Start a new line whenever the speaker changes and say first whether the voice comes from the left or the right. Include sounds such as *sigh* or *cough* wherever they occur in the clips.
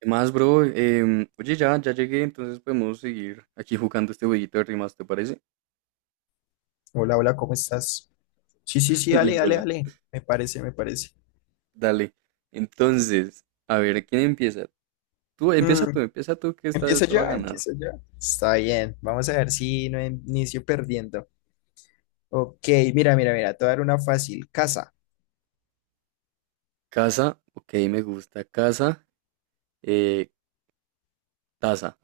right: ¿Qué más, bro? Oye, ya llegué, entonces podemos seguir aquí jugando este jueguito de rimas, ¿te parece?
left: Hola, hola, ¿cómo estás? Sí, sí,
right: *laughs*
left: sí, dale,
right: Y
left: dale,
right: hola,
left: dale. Me parece, me parece.
right: dale. Entonces, a ver, ¿quién empieza? Tú,
left: Mm,
right: empieza tú, que esta vez
left: empieza
right: te va a
left: ya,
right: ganar.
left: empieza ya. Está bien, vamos a ver si no inicio perdiendo. Ok, mira, mira, mira, te voy a dar una fácil. Casa,
right: Casa, ok, me gusta. Casa, eh, taza.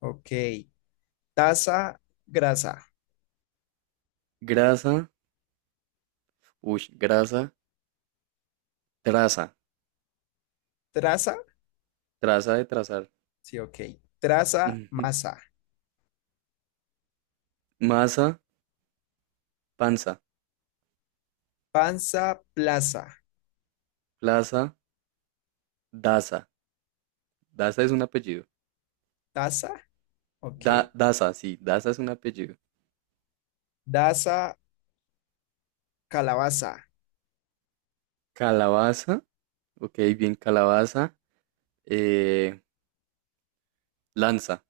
left: ok. Taza, grasa.
right: Grasa, uy, traza,
left: Traza,
right: traza de trazar.
left: sí, ok. Traza,
right: Ujú.
left: masa.
right: Masa, panza.
left: Panza, plaza.
right: Plaza, daza. Daza es un apellido.
left: Taza, ok.
right: Daza, sí, daza es un apellido.
left: Daza, calabaza.
right: Calabaza, ok, bien, calabaza. eh, lanza,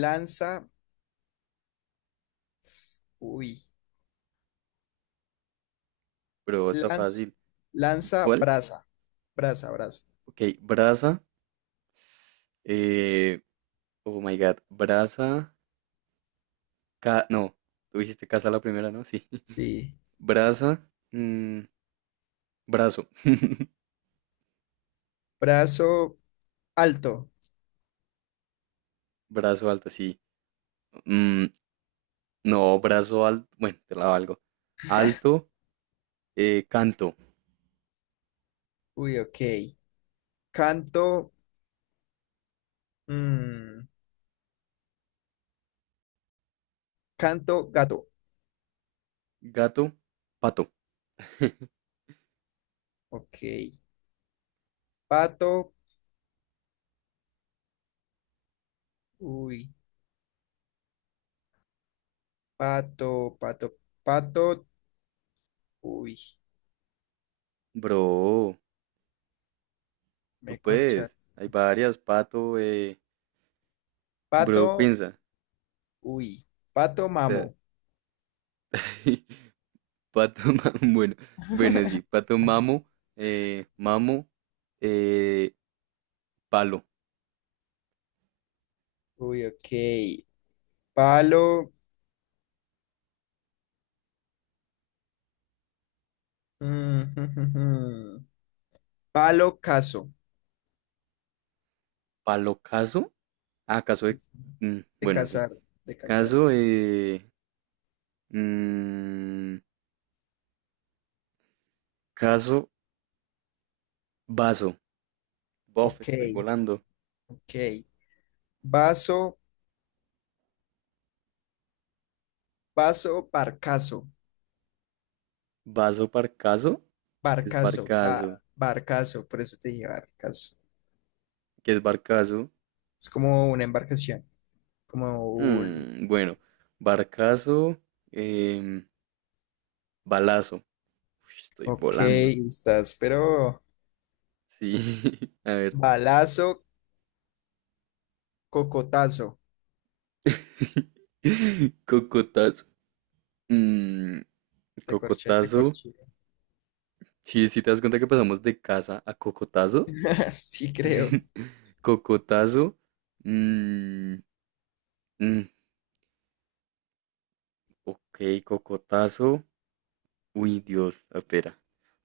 left: Lanza, uy.
right: pero está
left: Lanz,
right: fácil.
left: lanza,
right: ¿Cuál?
left: brasa. Brasa, brasa.
right: Ok, brasa. eh, oh my god, brasa. Ca no, tú dijiste casa la primera, ¿no? Sí.
left: Sí.
right: *laughs* Brasa. mm, Brazo. *laughs*
left: Brazo alto.
right: Brazo alto, sí. Mm, no, brazo alto. Bueno, te la valgo. Alto, canto.
left: Uy, ok. Canto. mm, Canto gato.
right: Gato, pato. *laughs*
left: Ok. Pato. Uy. Pato, pato, pato. Uy.
right: Bro, tú
left: Me
right: puedes.
left: corchas.
right: Hay varias, pato, bro,
left: Pato.
right: piensa.
left: Uy. Pato
right: Te-
left: mamo.
right: *laughs* Pato Mamo, *laughs* bueno, sí,
left: *laughs*
right: Pato Mamo, Mamo, eh, Palo,
left: Uy, ok. Palo. mm, *laughs* Palo caso.
right: Palo Caso, ah, Caso de, mm,
left: De
right: bueno, sí,
left: cazar, de cazar.
right: Caso, mm, Caso, Vaso, bof,
left: Ok,
right: estoy volando,
left: ok. Vaso, vaso, barcazo.
right: Vaso Parcaso, que es
left: Barcazo, ba-
right: Barcaso,
left: barcazo, por eso te dije barcazo.
right: qué es Barcaso,
left: Es como una embarcación, como un...
right: Mm, bueno, Barcaso, em, Balazo, Uy, estoy
left: Ok,
right: volando,
left: estás, pero...
right: sí, *laughs* a ver,
left: Balazo, cocotazo.
right: *laughs* Cocotazo. Mm,
left: Te corché, te
right: Cocotazo.
left: corché.
right: Sí, sí te das cuenta que pasamos de casa a Cocotazo.
left: *laughs* Sí, creo.
right: *laughs* Cocotazo. Mm, mm, ok, Cocotazo. Uy, Dios, espera.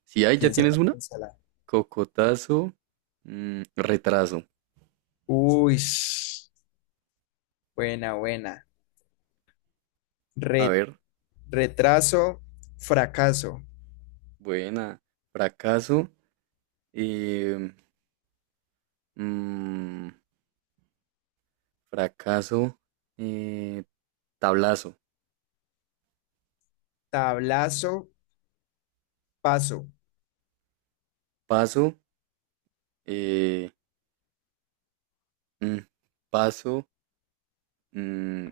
right: Si hay, ya tienes
left: Piénsala,
right: una.
left: piénsala.
right: Cocotazo. Retraso.
left: Uy, buena, buena.
right: A
left: Re-
right: ver,
left: retraso, fracaso.
right: buena. Fracaso. eh, mm, Fracaso. eh, Tablazo.
left: Tablazo, paso.
right: Paso. eh, mm, Paso. mm,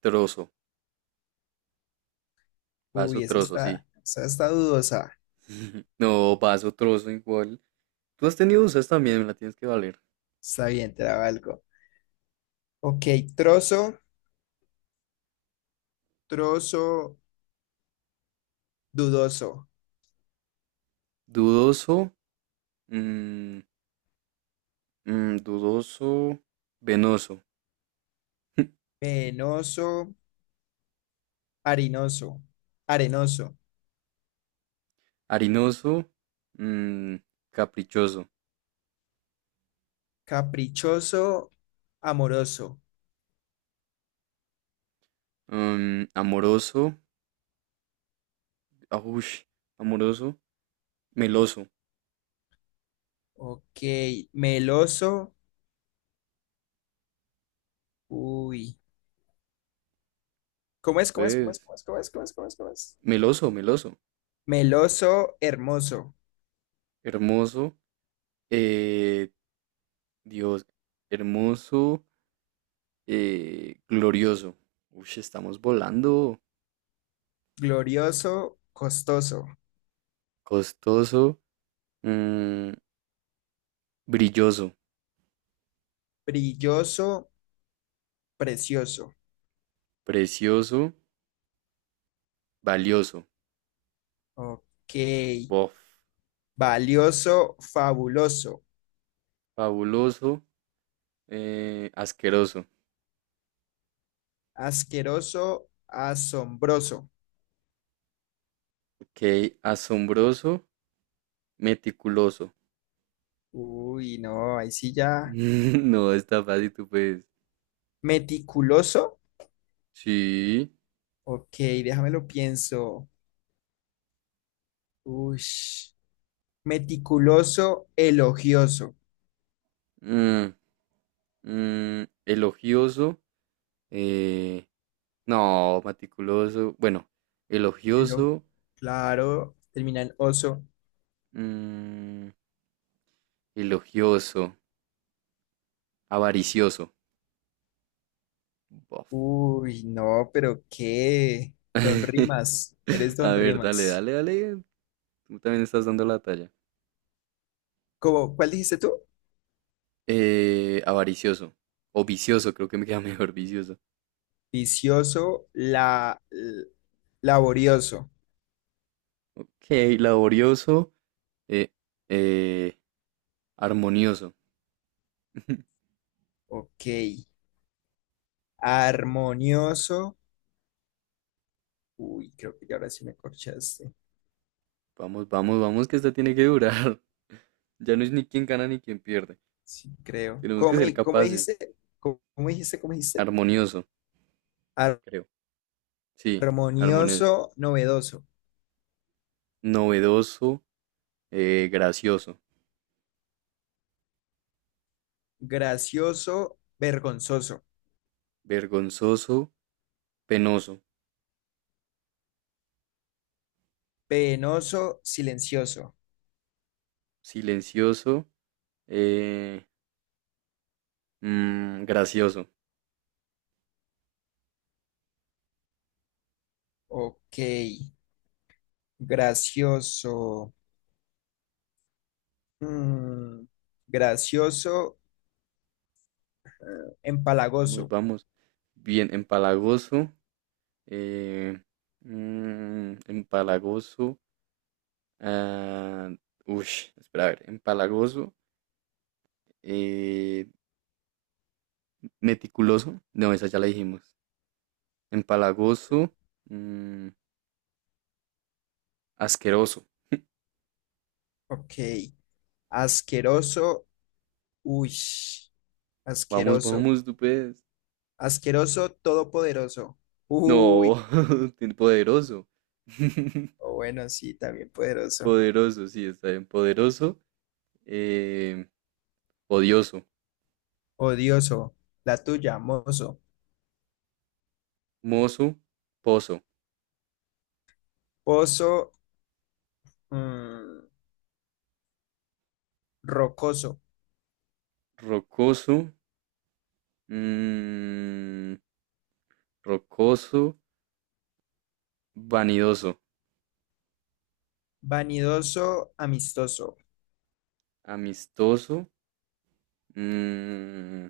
right: Trozo. Vaso
left: Uy,
right: trozo, sí.
left: esa está dudosa.
right: *laughs* No, vaso trozo igual. Tú has tenido usas también, me la tienes que valer.
left: Está bien, te la valgo. Ok, trozo, trozo. Dudoso,
right: Dudoso, mm, dudoso, venoso, *laughs*
left: penoso, harinoso, arenoso,
right: harinoso, mm, caprichoso,
left: caprichoso, amoroso.
right: amoroso, ah, amoroso, meloso,
left: Ok, meloso. Uy. ¿Cómo es? ¿Cómo es? ¿Cómo es?
right: pues,
left: ¿Cómo es? ¿Cómo es? ¿Cómo es? ¿Cómo es? ¿Cómo es?
right: meloso,
left: Meloso, hermoso,
right: hermoso, eh, Dios, hermoso, glorioso. Uy, estamos volando.
left: glorioso, costoso,
right: Costoso, Mm, brilloso,
left: brilloso, precioso.
right: precioso, valioso,
left: Ok.
right: bof,
left: Valioso, fabuloso,
right: fabuloso, asqueroso,
left: asqueroso, asombroso.
right: ok, asombroso, meticuloso.
left: Uy, no, ahí sí
right: *laughs*
left: ya.
right: No, está fácil, tú puedes.
left: Meticuloso,
right: Sí,
left: ok, déjame lo pienso. Ush. Meticuloso, elogioso.
right: mm, elogioso, eh, no, meticuloso, bueno,
left: Elo-
right: elogioso,
left: claro, termina en oso.
right: mm, elogioso, avaricioso, bof.
left: Uy, no, pero qué. Don
right: *laughs*
left: Rimas, eres
right: A
left: Don
right: ver,
left: Rimas.
right: dale, tú también estás dando la talla.
left: ¿Cómo, cuál dijiste tú?
right: Avaricioso. O vicioso, creo que me queda *laughs* mejor vicioso.
left: Vicioso, la, l- laborioso.
right: Ok, laborioso. Eh, eh, Armonioso. *laughs*
left: Ok. Armonioso. Uy, creo que ya ahora sí me corchaste.
right: Vamos, que esta tiene que durar. *laughs* Ya no es ni quién gana ni quién pierde.
left: Sí, creo.
right: Tenemos
left: ¿Cómo,
right: que ser
left: me- cómo
right: capaces.
left: dijiste? ¿Cómo, cómo dijiste? ¿Cómo dijiste?
right: Armonioso, creo. Sí, armonioso.
left: Armonioso, novedoso,
right: Novedoso, gracioso.
left: gracioso, vergonzoso,
right: Vergonzoso, penoso.
left: penoso, silencioso.
right: Silencioso, eh, gracioso.
left: Ok, gracioso, mm, gracioso,
right: Vamos,
left: empalagoso.
right: vamos. Bien, empalagoso. eh, Empalagoso. ah, Ush, espera, a ver. Empalagoso. eh, Meticuloso. No, esa ya la dijimos. Empalagoso. mm, Asqueroso.
left: Ok, asqueroso, uy,
right: Vamos,
left: asqueroso,
right: vamos, tú puedes.
left: asqueroso, todopoderoso. Uy,
right: No, *laughs* tiene poderoso. *laughs*
left: o bueno, sí, también poderoso.
right: Poderoso, sí, está bien. Poderoso. eh, Odioso.
left: Odioso, la tuya, mozo,
right: Mozo. Pozo.
left: pozo, mm, rocoso.
right: Rocoso. mm, Rocoso, vanidoso,
left: Vanidoso, amistoso.
right: amistoso, mm,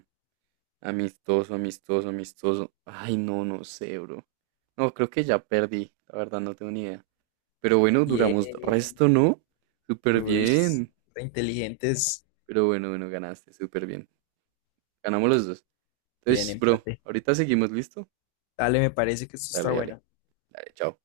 right: amistoso, amistoso. Ay, no, no sé, bro. No, creo que ya perdí, la verdad no tengo ni idea. Pero bueno, duramos
left: Bien.
right: resto, ¿no? Súper
left: Uy,
right: bien.
left: re inteligentes.
right: Pero bueno, ganaste, súper bien. Ganamos los dos.
left: Bien,
right: Entonces, bro,
left: empate.
right: ahorita seguimos, ¿listo?
left: Dale, me parece que esto está
right: Dale, dale,
left: bueno.
right: Dale, chao.